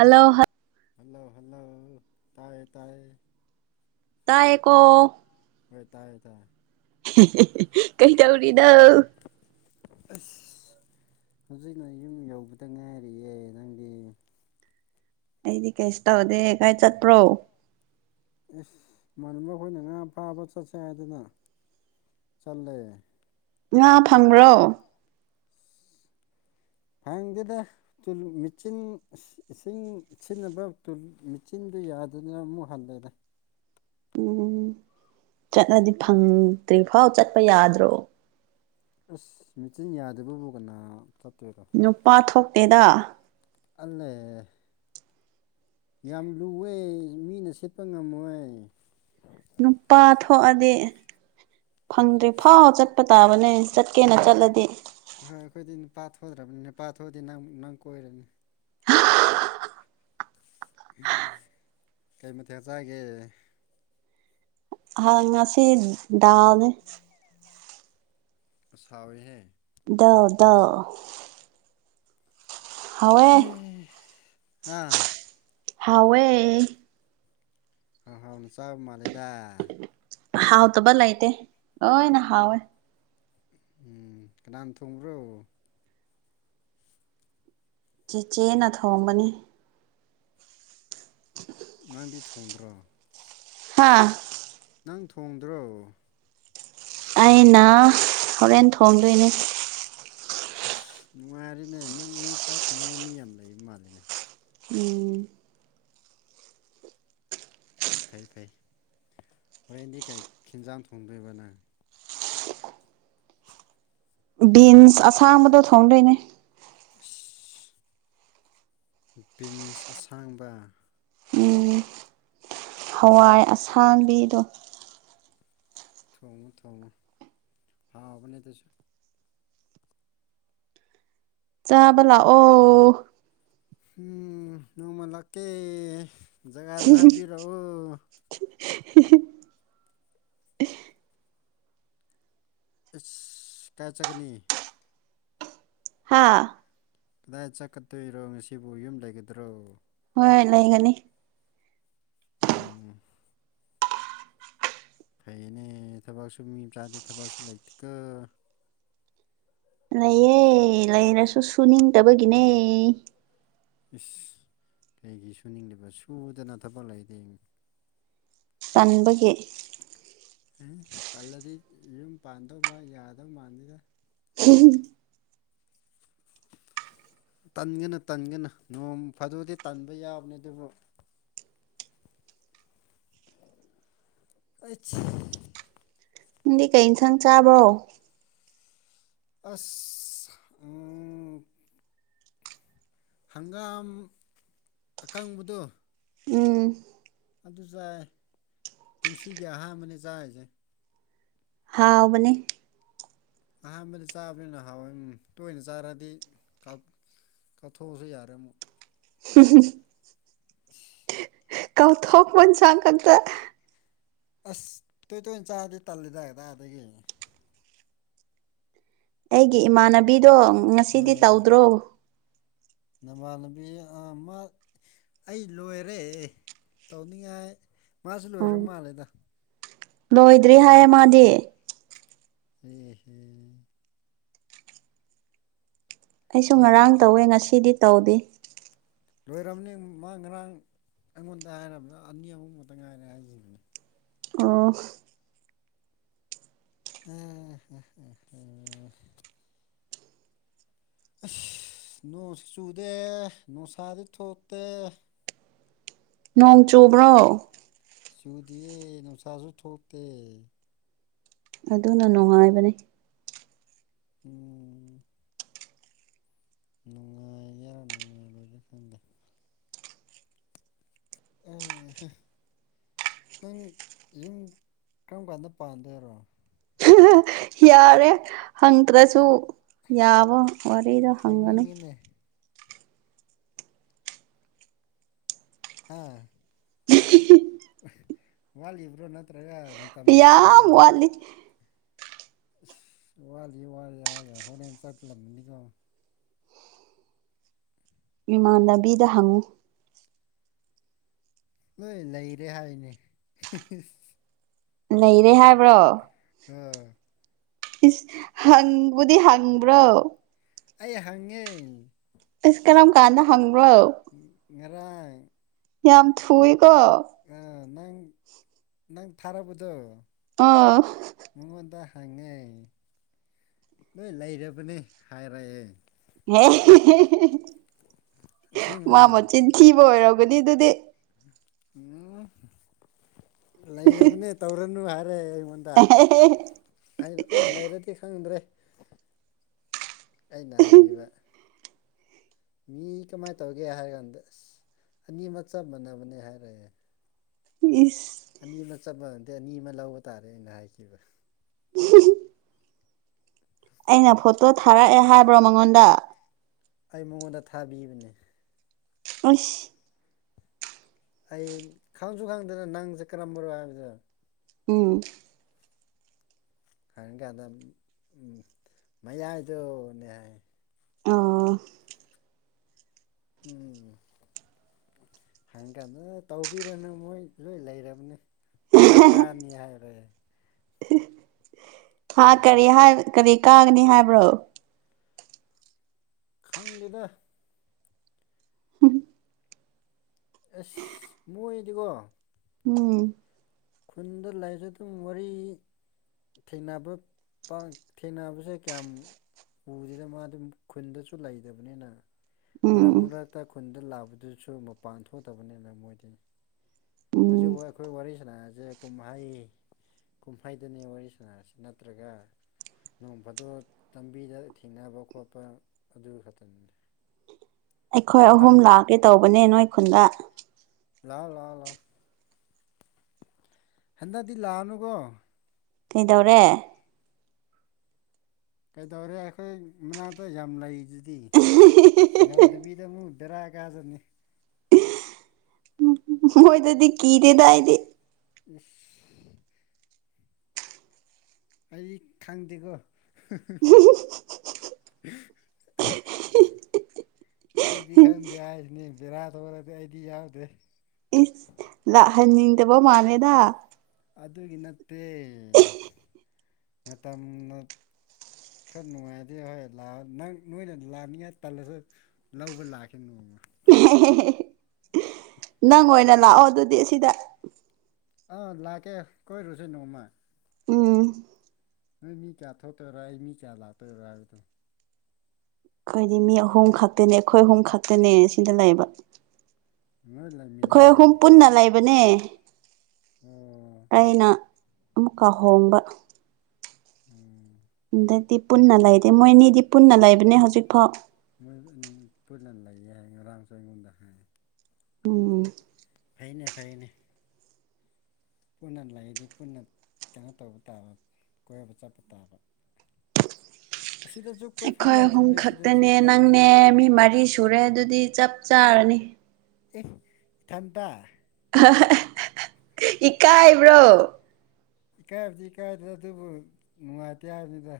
Hello ꯍꯥ hello hello ꯇꯥꯏꯌꯦ ꯇꯥꯏꯌꯦ ꯇꯥꯢ ꯑꯦꯀꯣ ꯍꯣꯏ ꯇꯥꯏꯌꯦ ꯇꯥꯏꯌꯦ [unintelligible] ꯀꯩ ꯇꯧꯔꯤꯅꯣ ꯑꯁ ꯍꯧꯖꯤꯛꯅ ꯌꯨꯝ ꯌꯧꯕꯗ ꯉꯥꯏꯔꯤꯌꯦ ꯅꯪꯗꯤ ꯑꯩꯗꯤ ꯀꯩꯁꯨ ꯇꯧꯗꯦ ꯀꯥꯏ ꯆꯠꯄ꯭ꯔꯣ ꯏꯁ ꯏꯃꯥꯟꯅꯕ ꯈꯣꯏꯅ ꯉꯥ ꯐꯥꯕ ꯆꯠꯁꯦ ꯍꯥꯏꯗꯅ ꯆꯠꯂꯦ ꯉꯥ ꯐꯪꯕ꯭ꯔꯣ ꯐꯪꯗꯦꯗꯥ ꯇꯨꯂꯨ ꯃꯦꯆꯤꯟ ꯏꯁ ꯏꯁꯤꯡ ꯁꯤꯠꯅꯕꯥ ꯇꯨꯜ ꯃꯦꯆꯤꯟꯗꯨ ꯌꯥꯗ‌ꯦꯅꯥ ꯑꯃꯨꯛ ꯍꯜꯂꯦꯗꯥ ꯎꯝ ꯆꯠꯂꯗꯤ ꯐꯪꯗ꯭ꯔꯤ ꯐꯥꯎ ꯆꯠꯄ ꯌꯥꯗ꯭ꯔꯣ ꯑꯁ ꯃꯦꯆꯤꯟ ꯌꯥꯗꯕꯕꯨ ꯀꯅꯥ ꯆꯠꯇꯣꯏꯔꯣ ꯅꯨꯄꯥ ꯊꯣꯛꯇꯦꯗꯥ ꯑꯜꯂꯦ ꯌꯥꯝ ꯂꯨꯋ‌ꯦ ꯃꯤꯅ ꯁꯤꯠꯄꯥ ꯉꯝꯃꯣꯏ ꯅꯨꯄꯥ ꯊꯣꯛꯑꯗꯤ ꯐꯪꯗ꯭ꯔꯤ ꯐꯥꯎ ꯆꯠꯄ ꯇꯥꯕꯅꯦ ꯆꯠꯀꯦꯅ ꯆꯠꯂꯗꯤ ꯍꯣꯏ ꯑꯩꯈꯣꯏꯗꯤ ꯅꯨꯄꯥ ꯊꯣꯛꯗ꯭ꯔꯕꯅꯤ ꯅꯨꯄꯥ ꯊꯣꯛꯑꯗꯤ ꯅꯪ ꯅꯪ ꯀꯣꯏꯔꯅꯤ ꯀꯩ ꯃꯊꯦꯜ ꯆꯥꯏꯒꯦ ꯍꯥꯡ ꯉꯁꯤ ꯗꯥꯜꯅꯤ ꯑ ꯁꯥꯎꯔꯤꯍꯦ ꯗꯥꯜ ꯗꯥꯜ ꯍꯦ ꯍꯥ ꯍꯥꯎꯋꯦ ꯍꯍꯥꯎꯅ ꯆꯥꯕ ꯃꯥꯜꯂꯦꯗ ꯍꯥꯎ ꯇꯕ ꯂꯩꯇꯦ ꯂꯣꯏꯅꯥ ꯍꯥꯎꯋꯦ ꯎꯝ ꯀꯅꯥꯅ ꯊꯣꯡꯕ꯭ꯔꯣ ꯆꯦꯆꯦꯅ ꯊꯣꯡꯕꯅꯤ ꯅꯪꯗꯤ ꯊꯣꯡꯗ꯭ꯔꯣ ꯍꯥꯥ ꯅꯪ ꯊꯣꯡꯗ꯭ꯔꯣ ꯑꯩꯅ ꯍꯣꯔꯦꯟ ꯊꯣꯡꯗꯣꯏꯅꯤ ꯑꯁ ꯅꯨꯡꯉꯥꯏꯔꯦꯅꯦ ꯅꯪ ꯅꯣꯏ ꯆꯥꯛ ꯊꯣꯡꯅꯕ ꯃꯤ ꯌꯥꯝ ꯂꯩꯕ ꯃꯥꯜꯂꯦꯅꯦ ꯎꯝ ꯐꯩ ꯐꯩ ꯍꯣꯔꯦꯟꯗꯤ ꯀꯩ ꯈꯦꯟꯖꯥꯡ ꯊꯣꯡꯗꯣꯏꯕ ꯅꯪ ꯕꯤꯟꯁ ꯑꯁꯥꯡꯕꯗꯣ ꯊꯣꯡꯗꯣꯏꯅꯦ ꯏꯁ ꯕꯤꯟꯁ ꯑꯁꯥꯡꯕ ꯎꯝ ꯍꯋꯥꯏ ꯑꯁꯥꯡꯕꯤꯗꯣ ꯊꯣꯡꯉꯨ ꯊꯣꯡꯉꯨ ꯍꯥꯎꯕꯅꯦ ꯑꯗꯨꯁꯨ ꯆꯕ ꯂꯥꯛ ꯑꯣ ꯍꯨꯝ ꯅꯣꯡꯃ ꯂꯥꯛꯀꯦ ꯖꯒꯥꯗꯨ ꯍꯥꯏꯕꯤꯔꯛꯑꯣ ꯑꯁ ꯀꯥꯏꯆꯥꯒꯅꯤ ꯍꯥꯥ ꯀꯗꯥꯏ ꯆꯠꯀꯗꯣꯏꯔꯣ ꯉꯁꯤꯕꯨ ꯌꯨꯝ ꯂꯩꯒꯗ꯭ꯔꯣ ꯍꯣꯏ ꯂꯩꯒꯅꯤ ꯎꯝ ꯎ ꯐꯩꯌꯦꯅꯦ ꯊꯕꯛꯁꯨ ꯃꯤ ꯃꯆꯥꯗꯤ ꯊꯕꯛꯁꯨ ꯂꯩꯇꯦꯀꯣ ꯂꯩꯌꯦ ꯂꯩꯔꯁꯨ ꯁꯨꯅꯤꯡꯗꯕꯒꯤꯅꯦ ꯏꯁ ꯀꯩꯒꯤ ꯁꯨꯅꯤꯡꯗꯕ ꯁꯨꯗꯅ ꯊꯕꯛ ꯂꯩꯗꯤ ꯇꯟꯕꯒꯤ ꯑꯦ ꯇꯜꯂꯗꯤ ꯌꯨꯝ ꯄꯥꯟꯗꯧ ꯃꯥ ꯌꯥꯗꯧ ꯃꯥꯟꯗꯦꯗ ꯎ [unintelligible] ꯇꯟꯒꯅꯨ ꯇꯟꯒꯅꯨ ꯅꯣꯡ ꯐꯥꯗꯣꯛꯗꯤ ꯇꯟꯕ ꯌꯥꯕꯅꯤ ꯑꯗꯨꯕꯨ ꯑꯩꯆ ꯅꯪꯗꯤ ꯀꯩ ꯏꯟꯁꯥꯡ ꯆꯥꯕ꯭ꯔꯣ ꯑꯁ ꯎꯝ ꯍꯪꯒꯥꯝ ꯑꯀꯪꯕꯗꯣ ꯎꯝ ꯑꯗꯨ ꯆꯥꯏ ꯀꯨꯝꯁꯤꯒꯤ ꯑꯍꯥꯟꯕꯅꯦ ꯆꯥꯏꯖꯦ ꯍꯥꯎꯕꯅꯦ ꯑꯍꯥꯟꯕꯗ ꯆꯥꯕꯅꯤꯅ ꯍꯥꯎꯋꯦ ꯇꯣꯏꯅ ꯆꯥꯔꯗꯤ ꯀꯠꯞꯊꯣꯛꯑꯁꯨ ꯌꯥꯔꯦ ꯑꯃꯨꯛ ꯎ ꯑ ꯀꯧꯊꯣꯛꯣꯛ ꯃꯟ ꯆꯥꯡ ꯀꯗ ꯑꯁ ꯇꯣꯏ ꯇꯣꯏꯅ ꯆꯥꯔꯗꯤ ꯇꯜꯜꯂꯤꯦꯗꯥꯗꯥ ꯑꯗꯒꯤ ꯑꯩꯒꯤ ꯏꯃꯥꯟꯅꯕꯤꯗꯣ ꯉꯁꯤꯗꯤ ꯇꯧꯗ꯭ꯔꯣ ꯅ ꯃꯥꯥꯟꯅꯕꯤ ꯑ ꯃꯥ ꯑꯩ ꯂꯣꯏꯔꯦ ꯇꯧꯅꯤꯡꯉꯥꯏ ꯃꯥꯁꯨ ꯂꯣꯏꯔ ꯎꯝ ꯃꯥꯜꯂꯦꯗ ꯂꯣꯏꯗ꯭ꯔꯤ ꯍꯥꯏꯌꯦ ꯃꯥꯗꯤ ꯍ ꯍꯨꯝ [inaudible] ꯑꯩꯁꯨ ꯅꯪ ꯉꯔꯥꯡ ꯇꯧꯋꯦ ꯉꯁꯤꯗꯤ ꯇꯧꯗꯦ ꯂꯣꯏꯔꯕꯅꯤ ꯃꯥ ꯉꯔꯥꯡ ꯑꯩꯉꯣꯟꯗ ꯍꯥꯏꯔꯕ꯭ꯔ ꯑꯅꯤ ꯑꯃꯛꯇ ꯉꯥꯏꯔꯦ ꯍꯥꯏꯈꯤꯕꯅꯤ ꯑꯣ ꯑ [inaudible] ꯑꯁ ꯅꯣꯡꯁꯤ ꯆꯨꯗꯦ ꯅꯨꯡꯁꯥꯁꯨ ꯊꯣꯛꯇꯦ ꯅꯣꯡ ꯆꯨꯕ꯭ꯔꯣ ꯆꯨꯗꯤꯌꯦ ꯅꯨꯡꯁꯥꯁꯨ ꯊꯣꯛꯇꯦ ꯑꯗꯨꯅ ꯅꯨꯡꯉꯥꯏꯕꯅꯦ ꯎꯝ ꯅꯨꯡꯉꯥꯏꯒꯦꯔꯥ ꯅꯨꯡꯉꯥꯏꯔꯣꯏꯒꯦꯔ ꯈꯪꯗꯦ ꯑꯦ ꯅꯪ ꯌꯨꯝ ꯀꯔꯝ ꯀꯥꯟꯗ ꯄꯥꯟꯗꯣꯏꯔꯣ ꯌꯥꯔꯦ ꯍꯪꯗ꯭ꯔꯁꯨ ꯌꯥꯕ ꯋꯥꯔꯤꯗ ꯍꯪꯒꯅꯤ ꯍꯪꯅꯤꯡꯉꯤꯅꯦ ꯍꯥ ꯋꯥꯠꯂꯤꯕ꯭ꯔꯣ ꯅꯠꯇ꯭ꯔꯒ ꯃꯇꯝ ꯌꯥꯝ ꯂꯩꯇ꯭ꯔꯕꯣ ꯋꯥꯠꯂꯤ ꯋꯥꯠꯂꯤ ꯋꯥꯠꯂꯤ ꯍꯥꯏꯒ ꯍꯣꯔꯦꯟ ꯆꯠꯂꯝꯅꯤꯒꯣ ꯏꯃꯥꯟꯅꯕꯤꯗ ꯍꯪꯉꯨ ꯅꯣꯏ ꯂꯩꯔꯦ ꯍꯥꯏꯅꯦ ꯂꯩꯔꯦ ꯍꯥꯏꯕ꯭ꯔꯣ ꯑꯝ ꯏꯁ ꯍꯪꯕꯨꯗꯤ ꯍꯪꯕ꯭ꯔꯣ ꯑꯩ ꯍꯪꯉꯦ ꯏꯁ ꯀꯔꯝ ꯀꯥꯟꯗ ꯍꯪꯕꯔꯣ ꯉꯔꯥꯡ ꯌꯥꯝ ꯊꯨꯏꯀꯣ ꯑ ꯅꯪ ꯅꯪ ꯊꯥꯔꯛꯕꯗꯣ ꯑꯥ ꯃꯉꯣꯟꯗ ꯍꯪꯉꯦ ꯅꯣꯏ ꯂꯩꯔꯕꯅꯦ ꯍꯥꯏꯔꯛꯑꯦ ꯍꯦ ꯃꯥ ꯑꯁꯦꯡꯕꯅꯦ ꯃꯆꯤꯟ ꯊꯤꯕ ꯑꯣꯏꯔꯝꯒꯅꯤ ꯑꯗꯨꯗꯤ ꯎꯝ ꯂꯩꯔꯕꯅꯦ ꯇꯧꯔꯅꯨ ꯍꯥꯏꯔꯛꯑꯦ ꯑꯩꯉꯣꯟ ꯗ ꯑꯩꯅ ꯑꯣ ꯂꯩꯔꯗꯤ ꯈꯪꯗ꯭ꯔꯦ ꯑꯩꯅ ꯍꯥꯏꯕꯤꯕ ꯃꯤ ꯀꯃꯥꯏꯅ ꯇꯧꯒꯦ ꯍꯥꯏꯔ ꯀꯥꯟꯗ ꯑꯁ ꯑꯅꯤꯃꯛ ꯆꯞ ꯃꯥꯟꯅꯕꯅꯦ ꯍꯥꯏꯔꯛꯑꯦ ꯏꯁ ꯑꯅꯤ ꯑꯃ ꯆꯠꯄꯗꯗꯤ ꯑꯅꯤ ꯑꯃ ꯂꯧꯕ ꯇꯥꯔꯦ ꯑꯩꯅ ꯍꯥꯏꯈꯤꯕ ꯑꯩꯅ ꯐꯣꯇꯣ ꯊꯥꯔꯛꯑꯦ ꯍꯥꯏꯕ꯭ꯔꯣ ꯃꯉꯣꯟꯗ ꯑꯩ ꯃꯉꯣꯟꯗ ꯊꯥꯕꯤꯕꯅꯤ ꯑꯁ ꯑꯩ ꯈꯪꯁꯨ ꯈꯪꯗꯅ ꯅꯪꯁꯦ ꯀꯔꯝꯕꯅꯣ ꯍꯥꯏꯕꯗꯦ ꯎꯝ ꯈꯪ ꯀꯥꯟꯗ ꯃꯌꯥꯏꯗꯣꯅꯦꯍ ꯑꯥ ꯎꯝ ꯍꯥꯏ ꯀꯥꯟꯗ ꯇꯧꯕꯤꯔꯨꯅ ꯃꯣꯏ ꯂꯣꯏ ꯂꯩꯔꯕꯅꯦ ꯕꯦꯔꯥ ꯀꯥꯅꯤ ꯍꯥꯏꯔꯦ ꯍꯥ ꯑꯩꯅ ꯀꯔꯤ ꯀꯔꯤ ꯀꯥꯒꯅꯤ ꯍꯥꯏꯕ꯭ꯔꯣ ꯈꯪꯗꯦꯗ [unintelligible] ꯑꯦꯁ ꯃꯣꯏꯗꯤꯀꯣ ꯎꯝ ꯈꯨꯟꯗ ꯂꯩꯁꯨ ꯑꯗꯨꯝ ꯋꯥꯔꯤ ꯊꯦꯡꯅꯕ ꯊꯦꯡꯅꯕꯁꯦ ꯀꯌꯥꯝ ꯎꯁꯤꯗ ꯃꯥ ꯑꯗꯨꯝ ꯈꯨꯟꯗꯁꯨ ꯂꯩꯇꯕꯅꯤꯅ ꯃꯔꯛ ꯎꯝ ꯃꯔꯛꯇ ꯈꯨꯟꯗ ꯂꯥꯛꯕꯗꯨꯁꯨ ꯃꯄꯥꯟ ꯊꯣꯛꯇꯕꯅꯤꯅ ꯃꯣꯏꯗꯤ ꯎꯝ ꯍꯧꯖꯤꯛꯐꯥꯎ ꯑꯩꯈꯣꯏ ꯋꯥꯔꯤ ꯁꯥꯟꯅꯁꯦ ꯀꯨꯝꯍꯩ ꯀꯨꯝꯍꯩꯗꯅꯦ ꯋꯥꯔꯤ ꯁꯥꯟꯅꯔꯁꯤ ꯅꯠꯇ꯭ꯔꯒ ꯅꯣꯡ ꯐꯥꯗꯣꯛ ꯂꯝꯕꯤꯗ ꯊꯦꯡꯅꯕ ꯈꯣꯠꯄ ꯑꯗꯨ ꯈꯛꯇꯅꯤꯗ ꯑꯩꯈꯣꯏ ꯑꯍꯨꯝ ꯂꯥꯛꯀꯦ ꯇꯧꯕꯅꯦ ꯅꯣꯏ ꯈꯨꯟꯗ ꯂꯥꯛꯑꯣ ꯂꯥꯛꯑꯣ ꯂꯥꯛꯑꯣ ꯍꯟꯗꯛꯤ ꯂꯥꯛꯑꯅꯨꯒꫭ ꯀꯩꯗꯧꯔꯦ ꯀꯩꯗꯧꯔꯦ ꯑꯩꯈꯣꯏ ꯃꯅꯥꯛꯇ ꯌꯥꯝ ꯂꯩꯗꯨꯗꯤ ꯌꯥꯎꯗꯕꯤ ꯑꯃꯨꯛ ꯍꯨꯗꯇꯔꯥꯒꯖꯅꯤ ꯃꯣꯏꯗꯥꯗꯤ ꯀꯤꯗꯦꯗꯥ ꯑꯩꯗꯤ ꯏꯁ ꯑꯩꯗꯤ ꯈꯪꯗꯦꯀꯣ [unintelligible] ꯑꯩꯗꯤ ꯈꯪꯗꯦ ꯍꯥꯏꯁꯤꯅꯤ ꯕꯦꯔꯥ ꯊꯣꯛꯔꯗꯤ ꯑꯩꯗꯤ ꯌꯥꯎꯗꯦ ꯏꯁ ꯂꯥꯛꯍꯟꯅꯤꯡꯗꯕ ꯃꯥꯜꯂꯦꯗ ꯑꯗꯨꯒꯤ ꯅꯠꯇꯦ ꯃꯇꯝ ꯈꯔ ꯅꯨꯡꯉꯥꯏꯗꯤ ꯍꯣꯏ ꯂꯥꯛꯑꯣ ꯅꯪ ꯅꯣꯏꯅ ꯂꯥꯛꯅꯤꯡꯉꯥꯏ ꯇꯜꯂꯁꯨ ꯂꯧꯕ ꯂꯥꯛꯀꯦ ꯅꯣꯡꯃ ꯅꯪ ꯑꯣꯏꯅ ꯂꯥꯛꯑꯣ ꯑꯗꯨꯗꯤ ꯁꯤꯗ ꯑꯥ ꯂꯥꯛꯀꯦ ꯀꯣꯏꯔꯨꯁꯦ ꯅꯣꯡꯃ ꯎꯝ ꯅꯣꯏ ꯃꯤ ꯀꯌꯥ ꯊꯣꯛꯇꯣꯏꯔꯣ ꯑꯩ ꯃꯤ ꯀꯌꯥ ꯂꯥꯛꯇꯣꯏꯔꯣ ꯍꯥꯏꯕꯗꯣ ꯑꯩꯈꯣꯏꯗꯤ ꯃꯤ ꯑꯍꯨꯝ ꯈꯛꯇꯅꯦ ꯑꯩꯈꯣꯏ ꯑꯍꯨꯝ ꯈꯛꯇꯅꯦ ꯁꯤꯗ ꯂꯩꯕ ꯅꯣꯏ ꯑꯩꯈꯣꯏ ꯂꯩꯃꯤꯟꯅꯕ꯭ꯔꯣ ꯑꯍꯨꯝ ꯑꯣ ꯄꯨꯟꯅ ꯂꯩꯕꯅꯦ ꯑꯩꯅ ꯑꯃꯨꯛꯀꯥꯍꯣꯡꯕ ꯎꯝ ꯑꯗꯗꯤ ꯄꯨꯟꯅ ꯂꯩꯗꯦ ꯃꯣꯏꯅꯤꯗꯤ ꯄꯨꯟꯅ ꯂꯩꯕꯅꯦ ꯍꯧꯖꯤꯛꯐꯥꯎ ꯃꯣꯏ ꯄꯔꯤ ꯂꯅ ꯂꯩ ꯍꯥꯏ ꯔꯪ ꯆꯏꯒꯨꯝꯗ ꯍꯥꯏ ꯎꯝ ꯐꯩꯅꯦ ꯐꯩꯅꯦ ꯄꯨꯟꯅ ꯂꯩꯗꯤ ꯄꯨꯟꯅ ꯀꯩꯅꯣ ꯇꯧꯕ ꯇꯥꯕ ꯀꯣꯏꯕ ꯆꯠꯄ ꯇꯥꯕ ꯑꯁꯤꯗꯁꯨ ꯀꯣꯏꯐꯝ ꯑꯩꯈꯣꯏ ꯑꯍꯨꯝ ꯂꯩꯇ꯭ꯔꯤꯅꯦ ꯁꯤꯗꯁꯨ ꯈꯛꯇꯅꯦ ꯅꯪꯅꯦ ꯇꯜꯂꯤꯅꯦ ꯃꯤ ꯃꯔꯤ ꯁꯨꯔꯦ ꯑꯗꯨꯗꯤ ꯆꯞ ꯆꯥꯔꯅꯤ ꯑꯦ ꯏꯊꯟꯇ ꯏꯀꯥꯏꯕ꯭ꯔꯣ ꯏꯀꯥꯏꯕꯗꯤ ꯏꯀꯥꯏꯗꯦ ꯑꯗꯨꯕꯨ ꯅꯨꯡꯉꯥꯏꯇꯦ ꯍꯥꯏꯕꯅꯤꯗ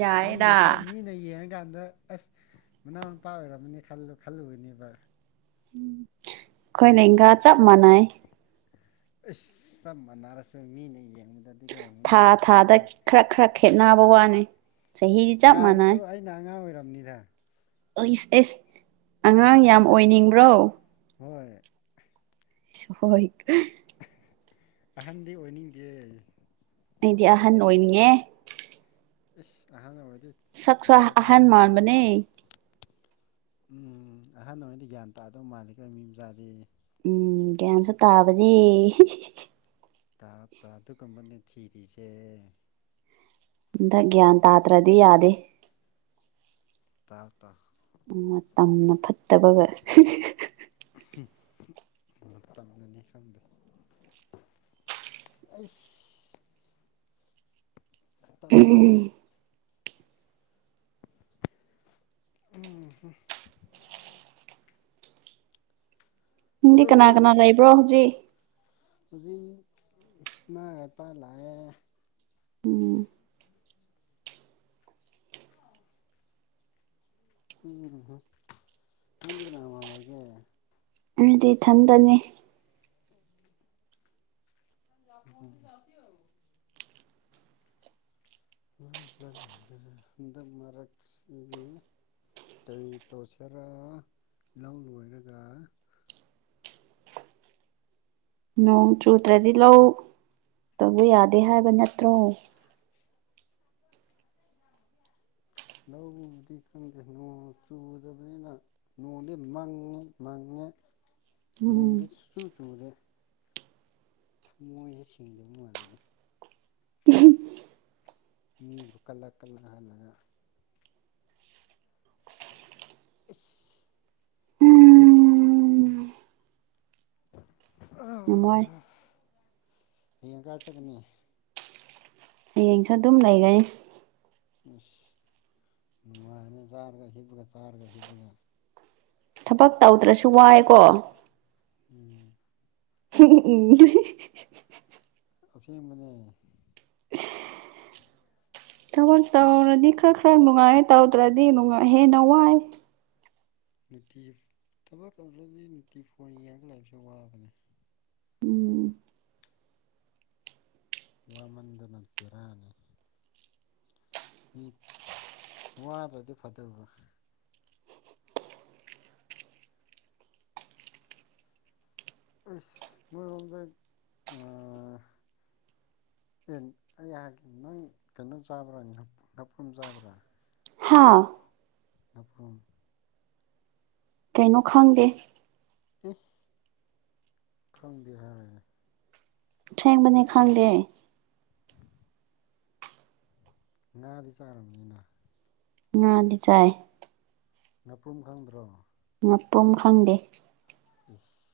ꯌꯥꯏꯗ ꯃꯤꯅ ꯑꯩꯈꯣꯏ ꯃꯤꯅ ꯌꯦꯡꯉꯥꯀꯥꯟꯗ ꯑꯁ ꯃꯅꯥꯎ ꯅꯨꯄꯥ ꯑꯣꯏꯔꯝꯃꯅꯤ ꯈꯜꯂ ꯈꯜꯂꯨꯒꯅꯦꯕ ꯑꯈꯣꯏ ꯂꯦꯡꯒꯥ ꯆꯞ ꯃꯥꯟꯅꯅꯤ ꯆꯞ ꯃꯥꯟꯅꯔꯁꯨ ꯃꯤꯅ ꯌꯦꯡꯕꯥꯗꯥꯗꯤ ꯊꯥ ꯊꯥꯗ ꯈꯔꯥ ꯈꯔꯥ ꯈꯦꯠꯅꯕ ꯋꯥꯅꯤ ꯆꯍꯤꯗꯤ ꯆꯞ ꯃꯥꯟꯅꯩ ꯊꯥꯗꯁꯨ ꯑꯩꯅ ꯑꯉꯥꯡ ꯑꯣꯏꯔꯝꯅꯤꯗ ꯑꯦꯁ ꯑꯉꯥꯡ ꯌꯥꯝ ꯑꯣꯏꯅꯤꯡꯕ꯭ꯔꯣ ꯍꯣꯏ ꯍꯣꯏ ꯑꯍꯟꯗꯤ ꯑꯣꯏꯅꯤꯡꯗꯤꯌꯦ ꯑꯩꯗꯤ ꯑꯍꯟ ꯑꯣꯏꯅꯤꯡꯉꯦ ꯏꯁ ꯑꯍꯟ ꯑꯣꯏꯔꯗꯤ ꯁꯛꯁꯨ ꯕꯦꯔꯥ ꯑꯍꯟ ꯀꯥꯅꯤꯍꯦ ꯃꯥꯟꯕꯅꯦ ꯎꯝ ꯑꯍꯥꯟꯑꯣꯏꯗꯤ ꯒ꯭ꯌꯥꯟ ꯇꯥꯗꯧ ꯃꯥꯜꯂꯤꯀꯣ ꯃꯤ ꯃꯆꯥꯗꯤ ꯎꯝ ꯒ꯭ꯌꯥꯟꯁꯨ ꯇꯥꯕꯅꯤ ꯇꯥꯎ ꯇꯥꯎ ꯑꯗꯨꯒꯨꯝꯕꯅꯦ ꯊꯤꯔꯤꯁꯦ ꯍꯟꯗꯛ ꯒ꯭ꯌꯥꯟ ꯇꯥꯗ꯭ꯔꯗꯤ ꯌꯥꯗꯦ ꯇꯥꯎ ꯇꯥꯎ ꯃꯇꯝꯅ ꯐꯠꯇꯕꯒ ꯃꯇꯝꯅꯅꯦ ꯈꯪꯗꯦ ꯑꯩꯁ ꯇꯜꯂꯦꯍꯦ ꯎꯝ ꯅꯪꯗꯤ ꯀꯅꯥ ꯑꯥ ꯀꯅꯥ ꯂꯩꯕ꯭ꯔꯣ ꯍꯧꯖꯤꯛ ꯍꯧꯖꯤꯛ ꯃꯥ ꯉꯟꯇꯥ ꯂꯥꯛꯑꯦ ꯎꯝ ꯑꯥꯎ [unintelligible] ꯅꯪꯗꯤ ꯀꯅꯥ ꯀꯅꯥ ꯂꯩꯒꯦ ꯑꯩꯗꯤ ꯏꯊꯟꯗꯅꯦ [unintelligible] ꯍꯟꯗꯛ ꯃꯔꯛꯁꯤ ꯀꯩ ꯇꯧꯁꯤꯔꯥ ꯅꯪ ꯂꯣꯏꯔꯒ ꯅꯣꯡ ꯆꯨꯗ꯭ꯔꯗꯤ ꯂꯧ ꯇꯧꯕ ꯌꯥꯗꯦ ꯍꯥꯏꯕ ꯅꯠꯇ꯭ꯔꯣ ꯂꯧꯕꯨꯗꯤ ꯈꯪꯗꯦ ꯅꯣꯡ ꯆꯨꯗꯕꯅꯤꯅ ꯅꯣꯡꯗꯤ ꯃꯪꯉꯦ ꯃꯪꯉꯦ ꯎꯝ ꯅꯣꯡꯗꯤ ꯁꯨꯡꯆꯨ ꯆꯨꯨꯗꯦ ꯊꯃꯣꯏꯁꯦ ꯁꯦꯡꯗꯕꯥ ꯃꯥꯜꯂꯦꯗ [unintelligible] ꯃꯤꯕꯨ ꯀꯂꯛ ꯀꯅꯥꯅꯥ ꯏꯁ ꯌꯥꯝ ꯋꯥꯏ ꯍꯌꯦꯡ ꯀꯥꯏ ꯆꯠꯀꯅꯤ ꯍꯌꯦꯡꯁꯨ ꯑꯗꯨꯝ ꯂꯩꯒꯅꯤ ꯏꯁ ꯅꯨꯡꯉꯥꯏꯔꯦ ꯆꯥꯔꯒꯥ ꯍꯤꯞꯄ꯭ꯔꯒ ꯆꯥꯔꯒꯥ ꯍꯤꯞꯄ꯭ꯔꯒꯥ ꯊꯕꯛ ꯇꯧꯗ꯭ꯔꯁꯨ ꯋꯥꯏꯀꯣ ꯎꯝ ꯎꯝ ꯑꯁꯦꯡꯕꯅꯦ [unintelligible] ꯊꯕꯛ ꯇꯧꯔꯗꯤ ꯈꯔꯥ ꯈꯔꯥ ꯅꯨꯡꯉꯥꯏ ꯇꯧꯗ꯭ꯔꯗꯤ ꯍꯦꯟꯅ ꯋꯥꯏ ꯅꯨꯡꯇꯤ ꯊꯕꯛ ꯇꯧꯗ꯭ꯔꯁꯨ ꯅꯨꯡꯇꯤ ꯐꯣꯟ ꯌꯦꯡꯉꯥꯒꯥ ꯂꯩꯕꯁꯦ ꯋꯥꯕꯅꯦ ꯎꯝ ꯋꯥꯃꯟꯗꯅ ꯕꯦꯔꯥꯅꯤ ꯃꯤ ꯋꯥꯗ꯭ꯔꯗꯤ ꯐꯥꯗꫭꯏꯕ ꯑꯩꯁ ꯅꫭꯏꯔꯣꯝꯗꯥ ꯑꯥ ꯑꯦ ꯑꯩꯍꯥꯛꯀꯤꯅꯤ ꯅꯪ ꯀꯩꯅꯣ ꯆꯥꯕ꯭ꯔꯥ ꯉꯥꯄꯔꯨꯝ ꯆꯥꯕꯔꯥ ꯍꯥꯥ ꯉꯥꯄ꯭ꯔꯨꯝ ꯀꯩꯅꯣ ꯈꯪꯗꯦ ꯑꯦ ꯈꯪꯗꯦ ꯍꯥꯏꯌꯦ ꯑꯁꯦꯡꯕꯅꯦ ꯈꯪꯗꯦ ꯉꯥꯗꯤ ꯆꯥꯔꯝꯅꯤꯅ ꯉꯥꯗꯤ ꯆꯥꯏ꯫ ꯉꯥꯄ꯭ꯔꯨꯝ ꯈꯪꯗ꯭ꯔꯣ꯫ ꯉꯥꯄ꯭ꯔꯨꯝ ꯈꯪꯗꯦ꯫ [unintelligible]